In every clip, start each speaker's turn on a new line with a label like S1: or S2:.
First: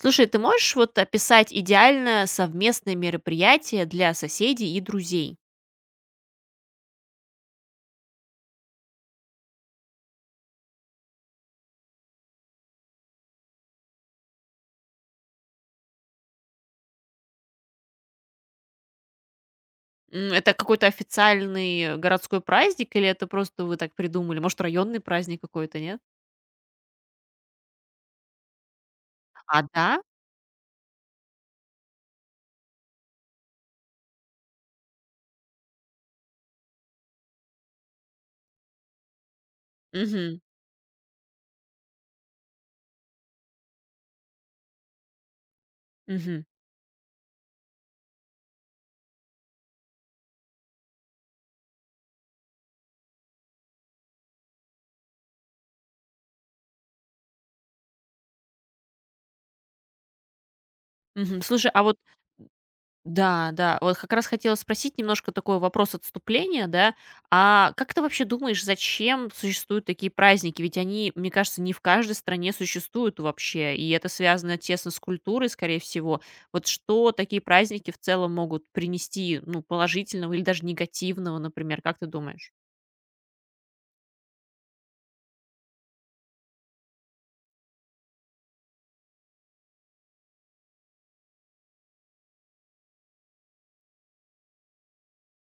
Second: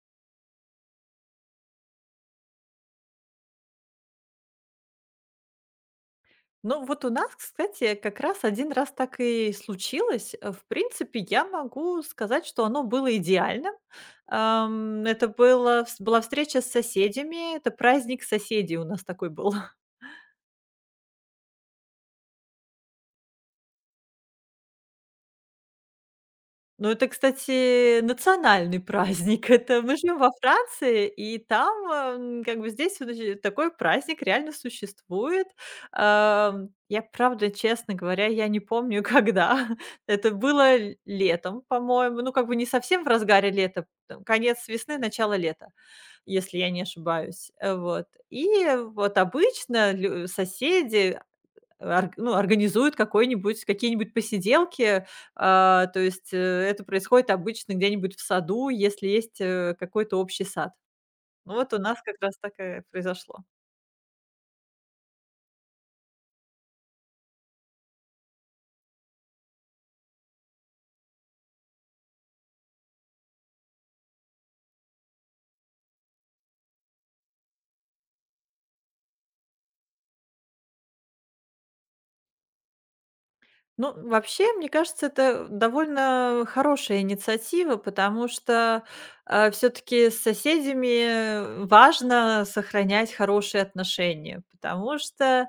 S1: Слушай, ты можешь вот описать идеальное совместное мероприятие для соседей и друзей?
S2: Ну, вот у нас, кстати, как раз один раз так и случилось. В принципе, я могу сказать, что оно было идеальным. Это было вс была встреча с соседями, это праздник соседей у нас такой был.
S1: Это какой-то официальный городской праздник или это просто вы так придумали? Может, районный праздник какой-то, нет?
S2: Ну, это, кстати, национальный праздник.
S1: А,
S2: Это
S1: да?
S2: мы живем во Франции, и там, как бы здесь вот же такой праздник реально существует. Я, правда, честно говоря, я не помню, когда. Это
S1: Мгм.
S2: было л летом, по-моему. Ну, как бы не совсем в разгаре лета, там конец весны, начало лета,
S1: Мгм.
S2: если я не ошибаюсь. И вот обычно лю соседи организуют какой-нибудь какие-нибудь посиделки. То есть, это происходит обычно где-нибудь в саду, если есть, какой-то общий сад.
S1: Мгм.
S2: Ну,
S1: Слушай,
S2: вот у
S1: а вот.
S2: нас как раз так и произошло.
S1: Да, да. Вот как раз хотела спросить немножко такой вопрос отступления, да. А как ты вообще думаешь, зачем существуют такие праздники? Ведь они, мне кажется, не в каждой стране существуют вообще, и это связано тесно с культурой, скорее всего. Вот что такие праздники в целом могут принести, ну, положительного или даже негативного, например, как ты думаешь?
S2: Ну, вообще, мне кажется, это довольно хорошая инициатива, потому что все таки с соседями важно сохранять хорошие отношения, потому что,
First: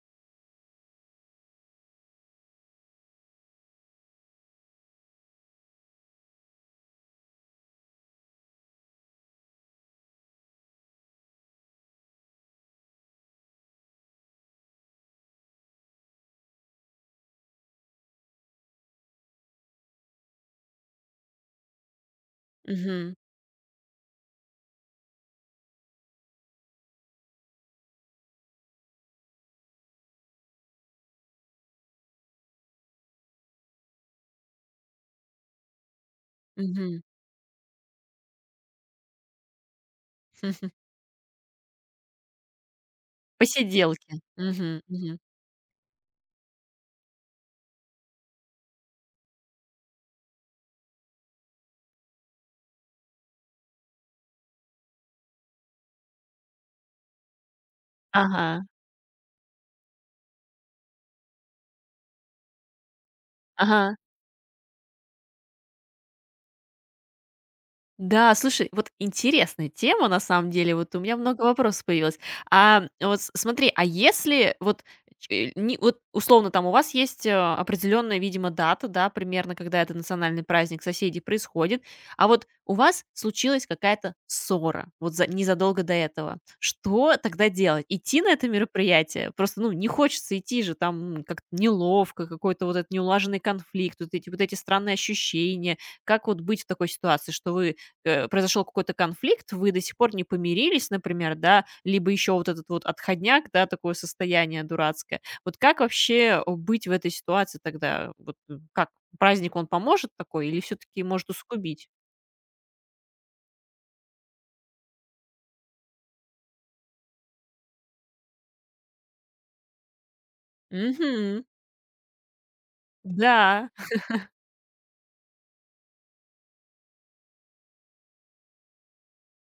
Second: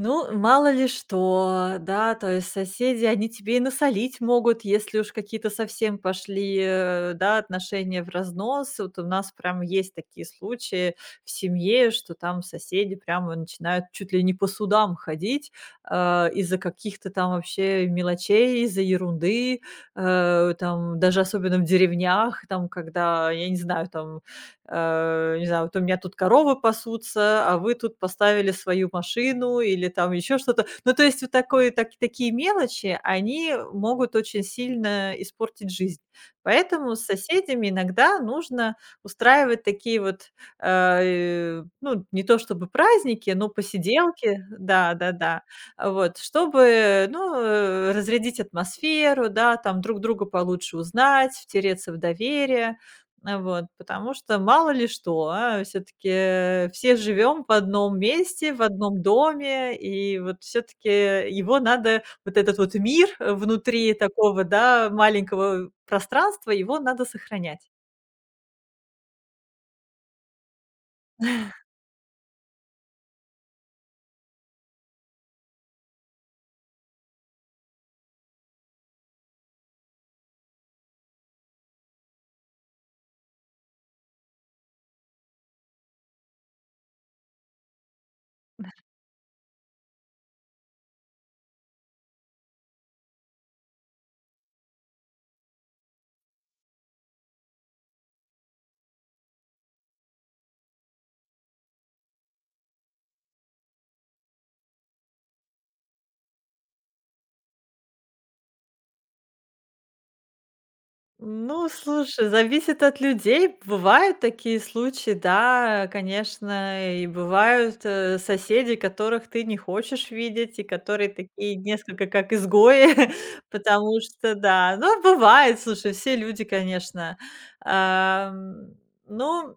S2: ну, мало ли что, да, то есть соседи, они тебе и насолить могут, если уж какие-то совсем пошли, да, отношения в разнос. Вот у нас прям есть такие случаи в семье, что там соседи прямо начинают чуть ли не по судам ходить, из-за каких-то там вообще мелочей, из-за ерунды, там даже особенно в деревнях, там
S1: Мгм,
S2: когда, я не знаю, там, не знаю, вот у меня тут коровы пасутся, а вы тут поставили свою машину или там еще что-то. Ну, то есть вот такое, такие мелочи, они могут очень сильно испортить жизнь. Поэтому
S1: мгм.
S2: с соседями иногда нужно устраивать такие вот, ну, не то чтобы праздники, но
S1: Посиделки.
S2: посиделки,
S1: Мгм, мгм.
S2: да-да-да, вот, чтобы, ну, разрядить атмосферу, да, там друг друга получше узнать, втереться в доверие. Вот, потому что мало ли что, а всё-таки все живем в одном
S1: Ага,
S2: месте, в одном доме, и вот все таки его надо, вот этот вот мир, внутри
S1: ага.
S2: такого, да, маленького пространства, его надо сохранять.
S1: Да, слушай, вот интересная тема на самом деле. Вот у меня много вопросов появилось. А вот смотри, а если вот вот условно там у вас есть определенная, видимо, дата, да, примерно, когда этот национальный праздник соседей происходит, а вот у вас случилась какая-то ссора, вот незадолго до этого. Что тогда делать? Идти на это мероприятие? Просто, ну, не хочется идти же, там как-то неловко, какой-то вот этот неулаженный конфликт, вот эти странные ощущения, как вот быть в такой ситуации, что произошел какой-то конфликт, вы до сих пор не помирились, например, да, либо еще вот этот вот отходняк, да, такое состояние дурацкое. Вот как вообще быть в этой ситуации тогда? Вот как праздник он поможет такой или все-таки может
S2: Ну,
S1: усугубить?
S2: слушай, зависит от людей. Бывают такие случаи, да, конечно, и бывают, соседи, которых ты не хочешь видеть, и которые
S1: Мгм.
S2: такие несколько как изгои,
S1: Да.
S2: потому что, да, ну, бывает, слушай, все люди, конечно. Ам, Ну,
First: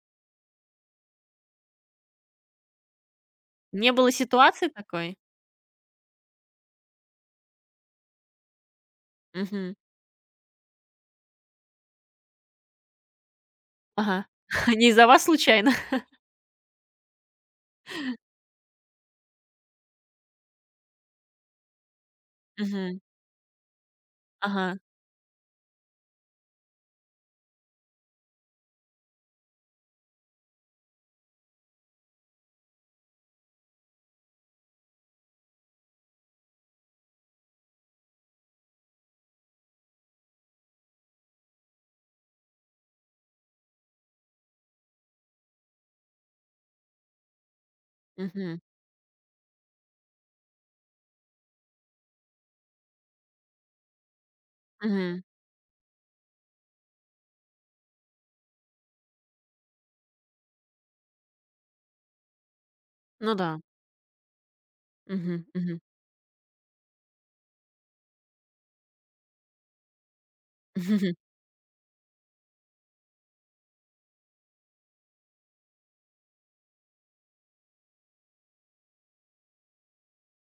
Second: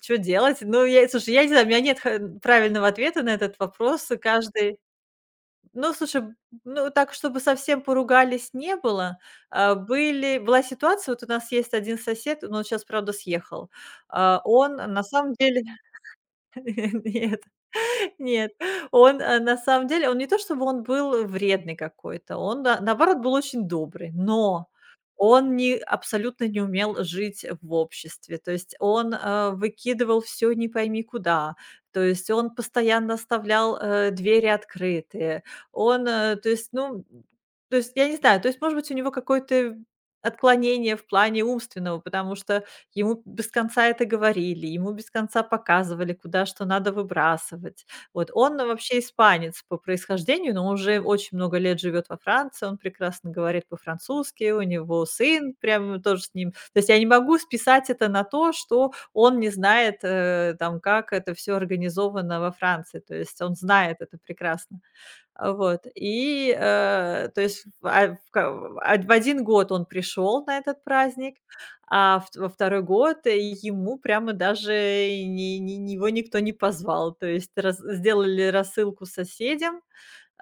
S2: Что делать? Ну, я, слушай, я не знаю, у меня нет правильного ответа на этот
S1: Не
S2: вопрос,
S1: было
S2: и
S1: ситуации
S2: каждый,
S1: такой?
S2: ну, слушай, б ну, так, чтобы совсем поругались, не было.
S1: Мгм.
S2: Были была ситуация, вот у нас есть один сосед, но он вот щас, правда, съехал.
S1: Ага.
S2: А, он
S1: Не
S2: на
S1: из-за вас
S2: самом деле...
S1: случайно?
S2: Нет, нет. Он, на самом деле, он не то чтобы он был вредный какой-то, он, на
S1: Мгм.
S2: наоборот, был очень добрый, но
S1: Ага.
S2: он не... абсолютно не умел жить в обществе. То есть он, выкидывал все, не пойми куда, то есть он постоянно оставлял, двери открытые. Он, э, то есть, ну, то есть, Я не знаю, то есть, может быть, у него какое-то отклонение в плане умственного, потому что ему без конца это говорили, ему без конца показывали, куда что надо выбрасывать. Вот он,
S1: Мгм.
S2: ну, вообще испанец по происхождению, но уже очень много лет живет во Франции, он прекрасно говорит по-французски, у него
S1: Мгм.
S2: сын прямо тоже с ним. То есть я не могу списать это на то, что он не знает, там, как это все организовано во Франции. То
S1: Ну
S2: есть он
S1: да.
S2: знает это прекрасно.
S1: Мгм. Мгм.
S2: И, э, то есть, в а, в ка в од в 1 год он пришел на этот праздник, а в во второй год ему прямо даже и не... ни его никто не позвал. То есть раз сделали рассылку соседям,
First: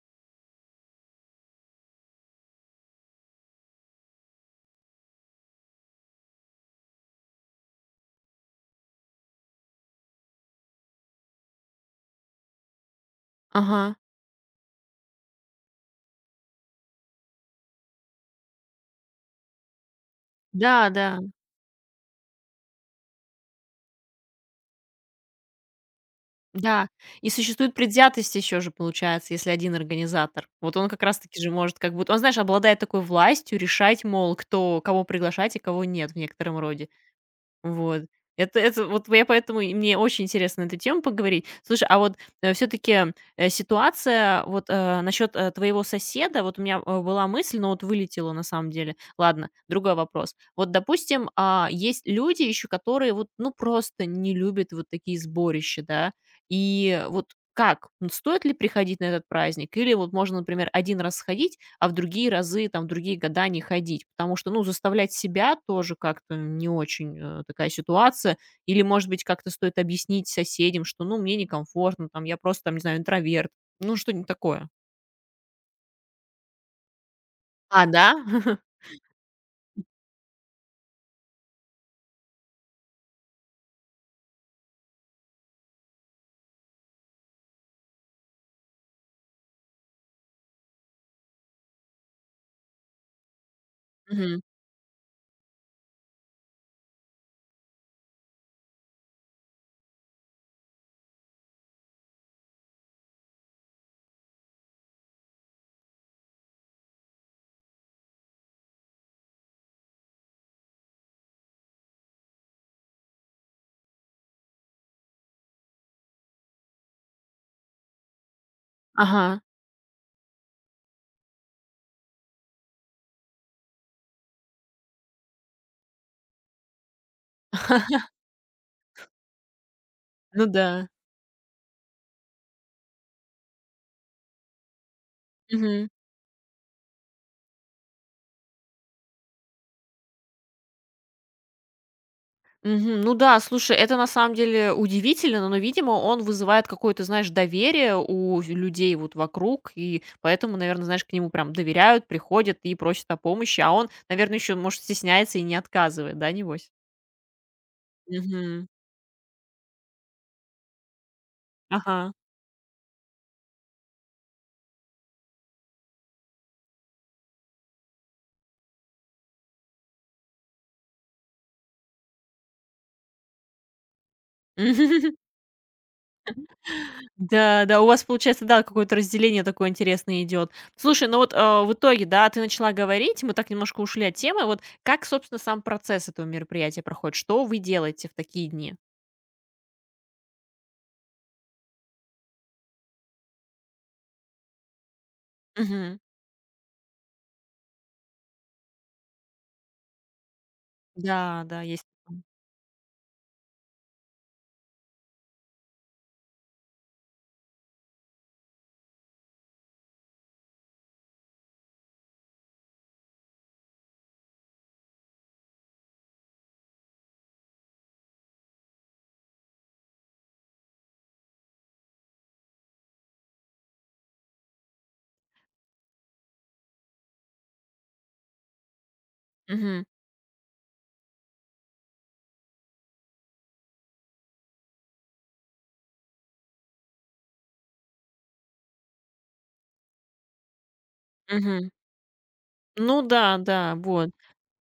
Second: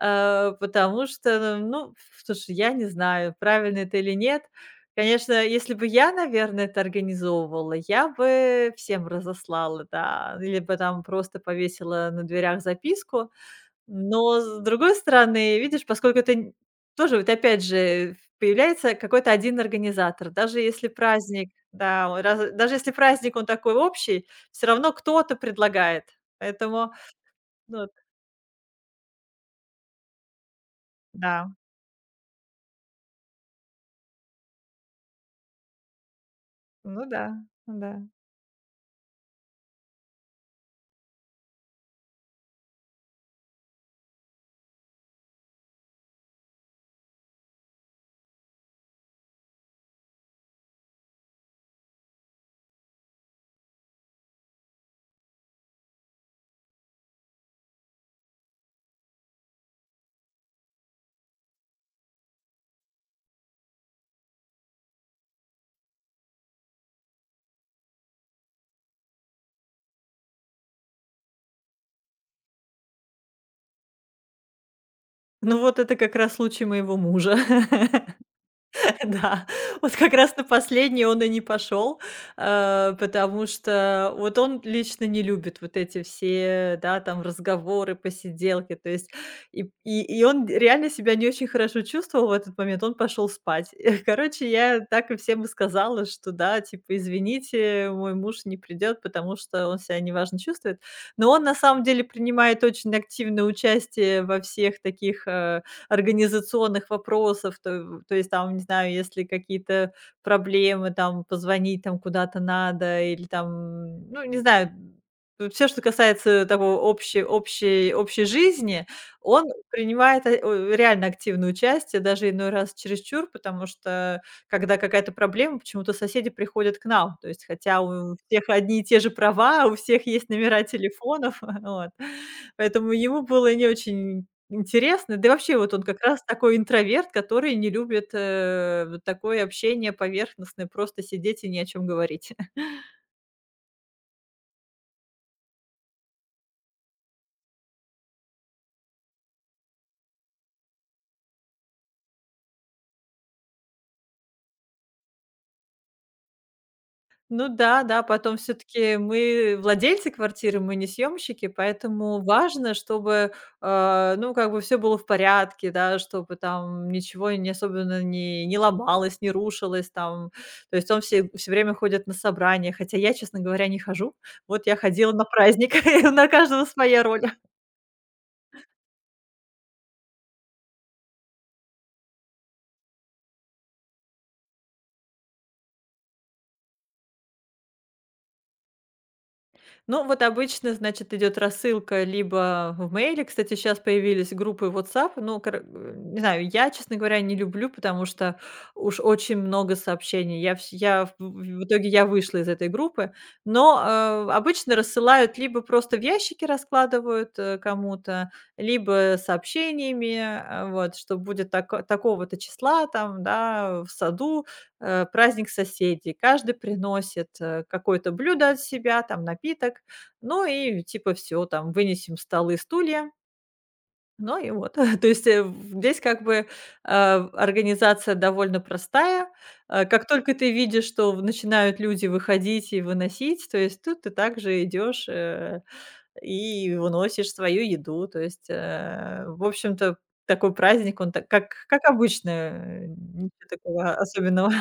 S2: потому что, ну, слушай, я не знаю, правильно это или нет. Конечно, если бы я, наверное, это организовывала, я бы всем разослала, да, или бы там просто повесила на дверях записку.
S1: Ага.
S2: Но с другой стороны, видишь, поскольку это н тоже вот опять же появляется какой-то один организатор. Даже если
S1: Да, да.
S2: праздник, да, он раз даже если праздник, он такой общий, все равно кто-то предлагает.
S1: Да,
S2: Поэтому,
S1: и существует
S2: ну,
S1: предвзятость еще же, получается, если один организатор. Вот он как раз таки
S2: да,
S1: же может как будто он, знаешь, обладает такой властью решать, мол, кто кого приглашать и кого нет в некотором роде.
S2: ну да, да.
S1: Вот. Это вот я поэтому и мне очень интересно на эту тему поговорить. Слушай, а вот, все таки ситуация вот, насчет, твоего соседа. Вот у меня, была мысль, но вот вылетела на самом деле. Ладно, другой вопрос. Вот, допустим, а, есть люди еще, которые вот, ну, просто не любят вот такие сборища, да. И вот как? Ну, стоит ли приходить на этот праздник? Или вот можно, например, один раз сходить, а в другие разы, там, в другие года не ходить. Потому что, ну, заставлять себя тоже как-то не очень, такая ситуация. Или, может быть, как-то стоит объяснить соседям, что, ну, мне некомфортно, там, я просто, там, не знаю, интроверт. Ну, что-нибудь такое.
S2: Ну, вот это как раз случай моего мужа.
S1: А, да?
S2: Да, вот как раз на последний он и не пошел, потому что вот он лично не любит вот эти все, да, там разговоры, посиделки, то есть он реально себя не очень хорошо чувствовал в этот момент, он пошел спать.
S1: Мгм.
S2: Короче, я так и всем и сказала, что да, типа, извините, мой муж не придет, потому что он себя неважно чувствует. Но он на самом деле принимает очень активное участие во всех таких, организационных вопросов. То есть там, не знаю, если какие-то проблемы, там позвонить там куда-то надо или там, ну, не знаю, все, что касается того общей жизни,
S1: Ага.
S2: он принимает, э, о реально активное участие, даже иной раз чересчур, потому что когда какая-то проблема, почему-то соседи приходят к нам. То есть, хотя у всех одни и те же права, у всех есть
S1: Ну
S2: номера
S1: да.
S2: телефонов, вот. Поэтому ему было не очень интересно. Да и вообще, вот он
S1: Мгм.
S2: как раз такой интроверт, который не любит, вот такое общение поверхностное, просто сидеть и ни о чем говорить.
S1: Мгм. Ну да, слушай, это на самом деле удивительно, но, видимо, он вызывает какое-то, знаешь, доверие у людей вот вокруг, и поэтому, наверное, знаешь, к нему прям доверяют, приходят и просят о помощи, а он, наверное, еще, может, стесняется и не отказывает, да, небось?
S2: Ну да, да, потом все
S1: Мгм.
S2: таки мы владельцы квартиры, мы не съемщики,
S1: Ага.
S2: поэтому важно, чтобы, ну, как бы все было в порядке, да, чтобы там ничего не... особенно не ломалось, не рушилось там. То есть он все всё время ходит на собрания, хотя я, честно говоря, не хожу. Вот я ходила на праздник, на каждого своя роль.
S1: Да, да, у вас получается, да, какое-то разделение такое интересное идет. Слушай, ну вот в итоге, да, ты начала говорить, мы так немножко ушли от темы. Вот как, собственно, сам процесс этого мероприятия проходит? Что вы делаете в такие дни?
S2: Ну, вот обычно, значит, идет рассылка либо в мейле. Кстати, сейчас появились группы WhatsApp. Ну,
S1: Мгм.
S2: не знаю, я, честно говоря, не люблю, потому что уж очень много сообщений. Я, вс- я
S1: Да, да,
S2: в
S1: есть.
S2: итоге я вышла из этой группы. Но, обычно рассылают либо просто в ящики раскладывают, кому-то, либо сообщениями, вот, что будет такого-то числа там, да, в саду, праздник соседей. Каждый приносит, какое-то блюдо от себя, там напиток. Ну и типа всё, там вынесем столы, стулья. Ну и вот. То есть, э, в здесь как бы, организация довольно простая.
S1: Мгм,
S2: Как только ты видишь, что в начинают люди выходить и выносить, то есть тут ты также идешь, и выносишь свою еду. То есть, в общем-то, такой праздник, он так
S1: мгм.
S2: как обычно,
S1: Ну да,
S2: ничего
S1: да,
S2: такого
S1: вот.
S2: особенного.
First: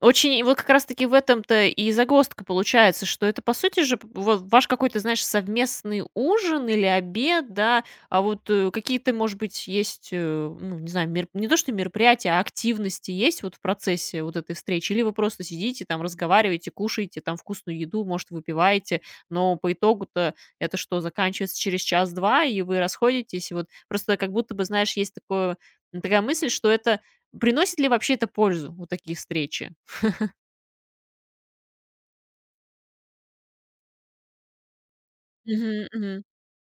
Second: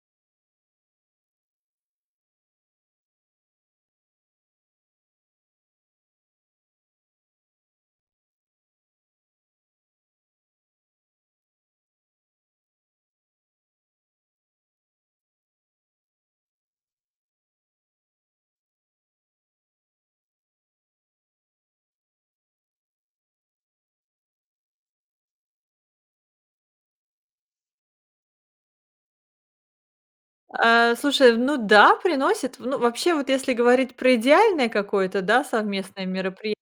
S1: Очень и вот как раз таки в этом-то и загвоздка получается, что это, по сути же, п вот ваш какой-то, знаешь, совместный ужин или обед, да. А вот, какие-то, может быть, есть, ну, не знаю, мер не то что мероприятия, а активности есть вот в процессе вот этой встречи? Или вы просто сидите там, разговариваете, кушаете там вкусную еду, может, выпиваете, но по итогу-то это что, заканчивается через час-два, и вы расходитесь? И вот просто как будто бы, знаешь, есть такое такая мысль, что это приносит ли вообще это пользу, вот такие встречи?
S2: А, слушай, ну да, приносит. Ну, вообще, вот если говорить про идеальное какое-то, да,
S1: Мгм,
S2: совместное
S1: мгм.
S2: мероприятие,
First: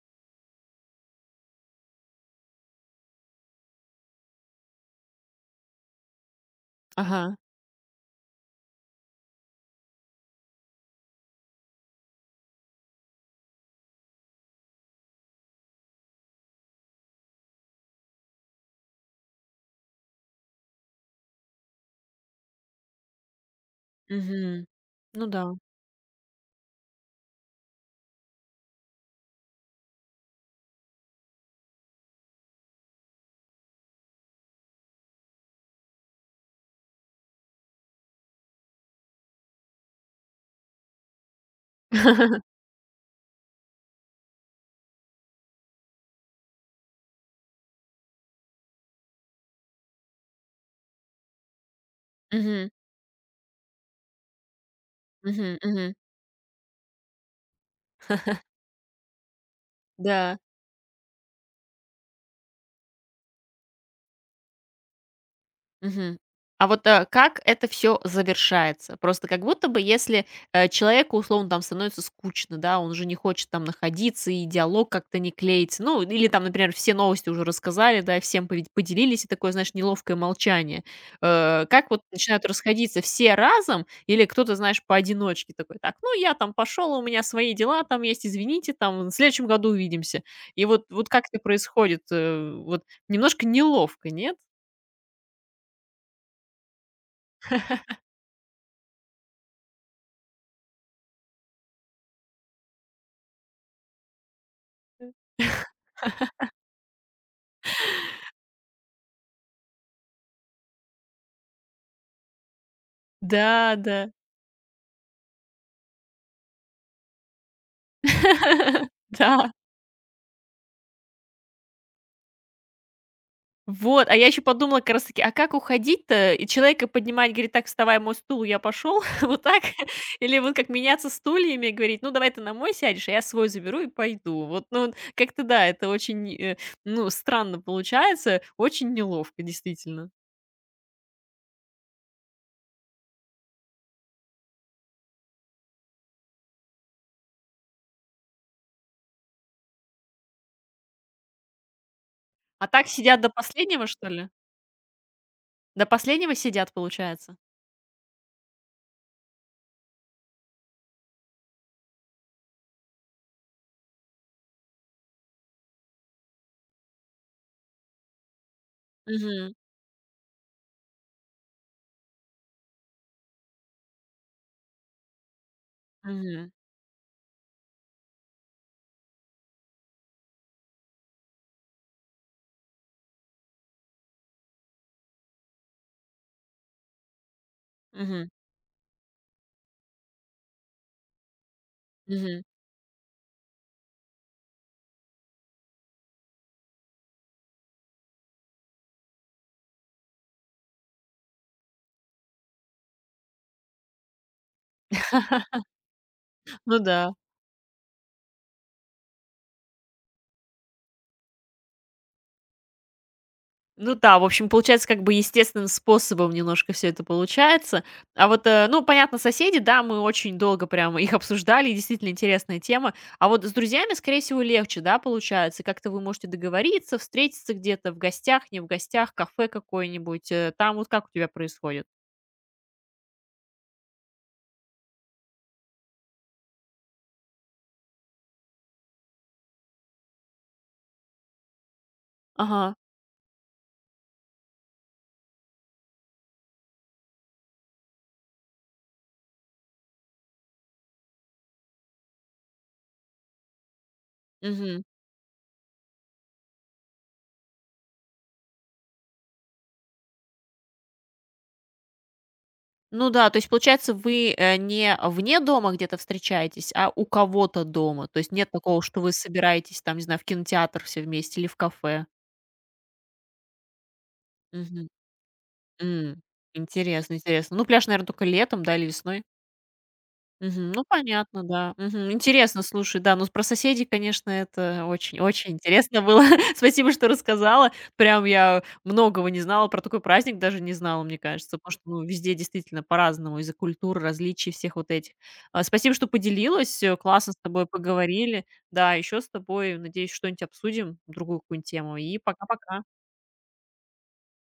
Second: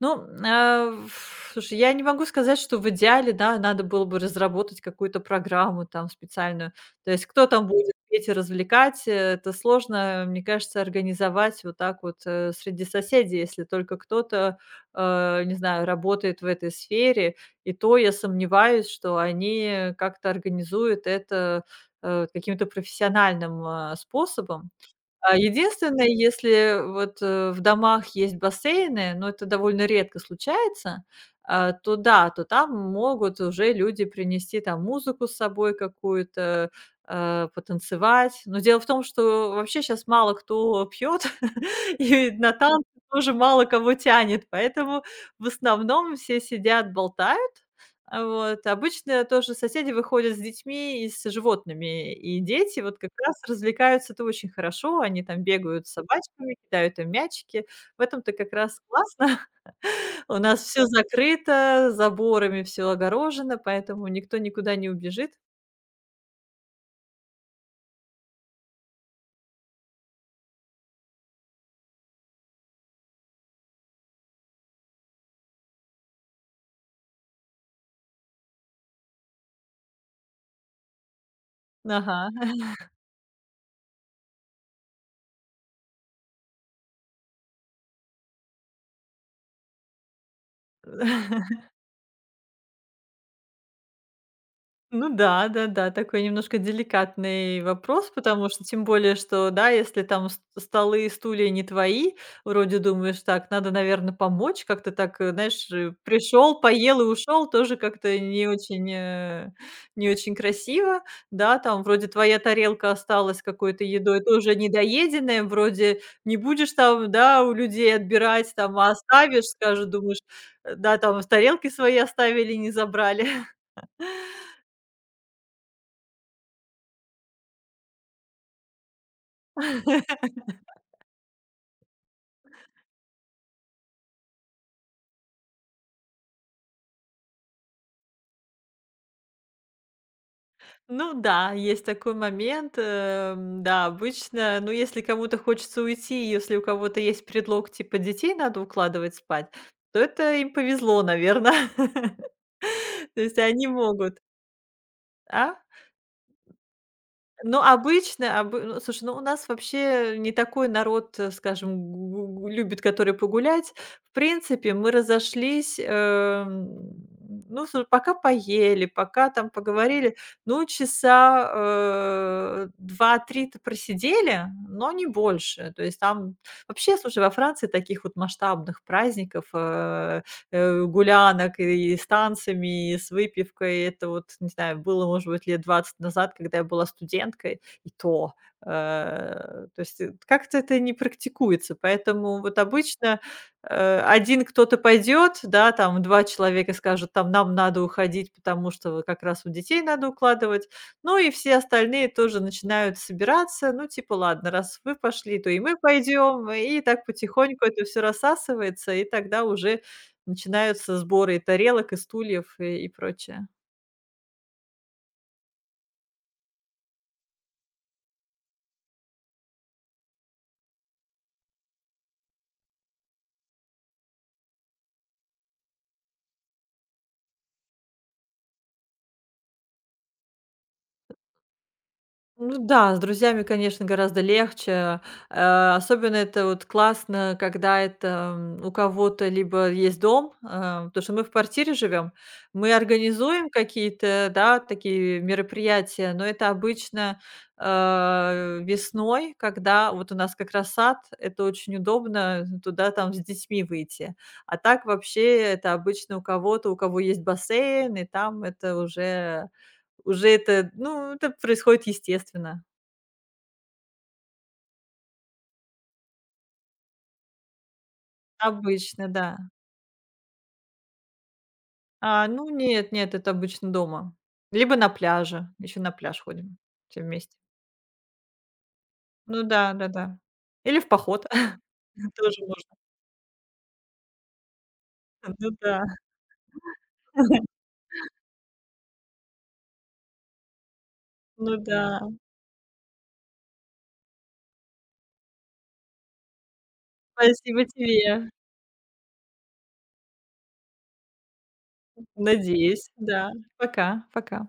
S2: ну, а, ф слушай, я не могу сказать, что в идеале, да, надо было бы разработать какую-то программу там специальную. То есть
S1: Ага.
S2: кто там будет эти развлекать, это сложно, мне кажется, организовать вот так вот, среди соседей, если только кто-то, не знаю, работает в этой сфере. И то я сомневаюсь, что они как-то организуют это, каким-то профессиональным,
S1: Мгм.
S2: способом.
S1: Ну да.
S2: Единственное, если вот, э, в домах есть бассейны, но это довольно редко случается, то да, то там могут уже люди принести там музыку с собой какую-то, потанцевать. Но дело в том, что вообще сейчас мало кто пьет и на танцы тоже мало кого тянет, поэтому в основном все сидят, болтают. А вот. Обычно тоже соседи выходят с детьми и с животными, и
S1: Мгм,
S2: дети вот как раз развлекаются-то очень хорошо. Они там
S1: мгм,
S2: бегают с
S1: мгм.
S2: собачками, кидают им мячики. В этом-то как раз классно. У
S1: Да.
S2: нас все закрыто, заборами все огорожено, поэтому никто никуда не убежит.
S1: Мгм. А вот, как это все завершается? Просто как будто бы, если, человеку, условно, там становится скучно, да, он уже не хочет там находиться, и диалог как-то не клеится. Ну, или там, например, все новости уже рассказали, да, и всем пове поделились, и такое, знаешь, неловкое молчание. Как вот
S2: Ага.
S1: начинают расходиться все разом, или кто-то, знаешь, поодиночке такой: "Так, ну, я там пошел, у меня свои дела там есть, извините, там, в следующем году увидимся". И вот как это происходит? Вот немножко неловко, нет?
S2: Ну да, да-да, такой немножко деликатный вопрос, потому что тем более, что, да, если там столы и стулья не твои, вроде думаешь, так, надо, наверное, помочь, как-то так, знаешь, пришел, поел и ушел, тоже как-то не очень, не очень красиво, да, там вроде твоя тарелка осталась
S1: Да,
S2: какой-то
S1: да.
S2: едой, тоже недоеденная, вроде не будешь там, да, у людей отбирать, там, а оставишь,
S1: Да,
S2: скажешь, думаешь, да, там тарелки свои оставили, не забрали.
S1: вот. А я еще подумала как раз таки, а как уходить-то? И человека поднимать, говорить: "Так, вставай, мой стул, я пошел". Вот так? Или вот как меняться стульями, говорить: "Ну, давай ты на мой сядешь, а я свой заберу и пойду". Вот, ну, вот как-то да, это очень, ну, странно получается, очень неловко, действительно.
S2: Ну да, есть такой момент. Да, обычно, ну если кому-то хочется уйти, если у кого-то есть предлог типа детей надо укладывать спать, то это им повезло, наверное.
S1: А так сидят
S2: То
S1: до
S2: есть они
S1: последнего, что
S2: могут.
S1: ли?
S2: А?
S1: До последнего сидят, получается?
S2: Ну, обычно обы ну, слушай, ну, у нас вообще не такой народ, скажем, гу любит, который погулять. В принципе, мы разошлись, ну, слу пока поели, пока там
S1: Угу.
S2: поговорили, ну, часа, 2-3 то просидели, но не больше. То есть там
S1: Угу.
S2: вообще, слушай, во Франции таких вот масштабных праздников, гулянок и с танцами, и с выпивкой. Это вот, не знаю, было, может быть, лет 20 назад, когда я была студенткой, и
S1: Угу.
S2: то. Как-то это не практикуется. Поэтому
S1: Мгм.
S2: вот обычно, 1 кто-то пойдет, да, там 2 человека скажут: «Там нам надо уходить, потому что вот как раз у детей надо укладывать». Ну и все остальные тоже начинают собираться. Ну, типа: «Ладно, раз вы пошли, то и мы пойдем».
S1: Ну
S2: И так
S1: да.
S2: потихоньку это все рассасывается, и тогда уже начинаются сборы и тарелок, и стульев, и прочее.
S1: Ну да, в общем, получается, как бы естественным способом немножко все это получается. А вот, ну, понятно, соседи, да, мы очень долго прямо их обсуждали, и действительно интересная тема. А вот с друзьями, скорее всего, легче, да, получается? Как-то вы можете договориться, встретиться где-то в гостях, не в гостях, кафе какое-нибудь. Там вот как у тебя происходит?
S2: Ну да, с друзьями, конечно, гораздо легче. Особенно это вот классно, когда это, у кого-то либо есть дом, потому что мы в квартире живем. Мы
S1: Ага,
S2: организуем какие-то, да, такие мероприятия, но это обычно, весной, когда вот у нас как раз сад, это очень удобно туда там с детьми выйти. А
S1: мгм.
S2: так вообще это обычно у кого-то, у кого есть бассейн, и там это уже это, ну, это происходит естественно,
S1: Ну да, то есть, получается, вы, не вне дома где-то встречаетесь, а у кого-то дома. То есть нет такого, что
S2: обычно,
S1: вы
S2: да.
S1: собираетесь там, не знаю, в кинотеатр все вместе или в кафе.
S2: А, ну нет, нет, это обычно дома. Либо
S1: Мгм.
S2: на пляже, еще на пляж
S1: М,
S2: ходим все
S1: интересно
S2: вместе.
S1: интересно. Ну, пляж, наверное, только летом, да, или весной?
S2: Ну да, да-да.
S1: Мгм.
S2: Или
S1: Ну,
S2: в поход
S1: понятно, да. Мгм.
S2: тоже
S1: Интересно,
S2: можно.
S1: слушай, да. Ну, про соседей, конечно, это очень
S2: Ну
S1: очень
S2: да,
S1: интересно было. Спасибо, что рассказала. Прям я многого не знала, про такой праздник даже не знала, мне
S2: ну
S1: кажется, потому что,
S2: да.
S1: ну, везде действительно по-разному из-за культур, различий всех вот этих. А, спасибо, что поделилась, классно с
S2: Спасибо
S1: тобой
S2: тебе.
S1: поговорили. Да, еще с тобой, надеюсь, что-нибудь обсудим, другую какую-нибудь тему. И пока-пока.
S2: Надеюсь, да. Пока, пока.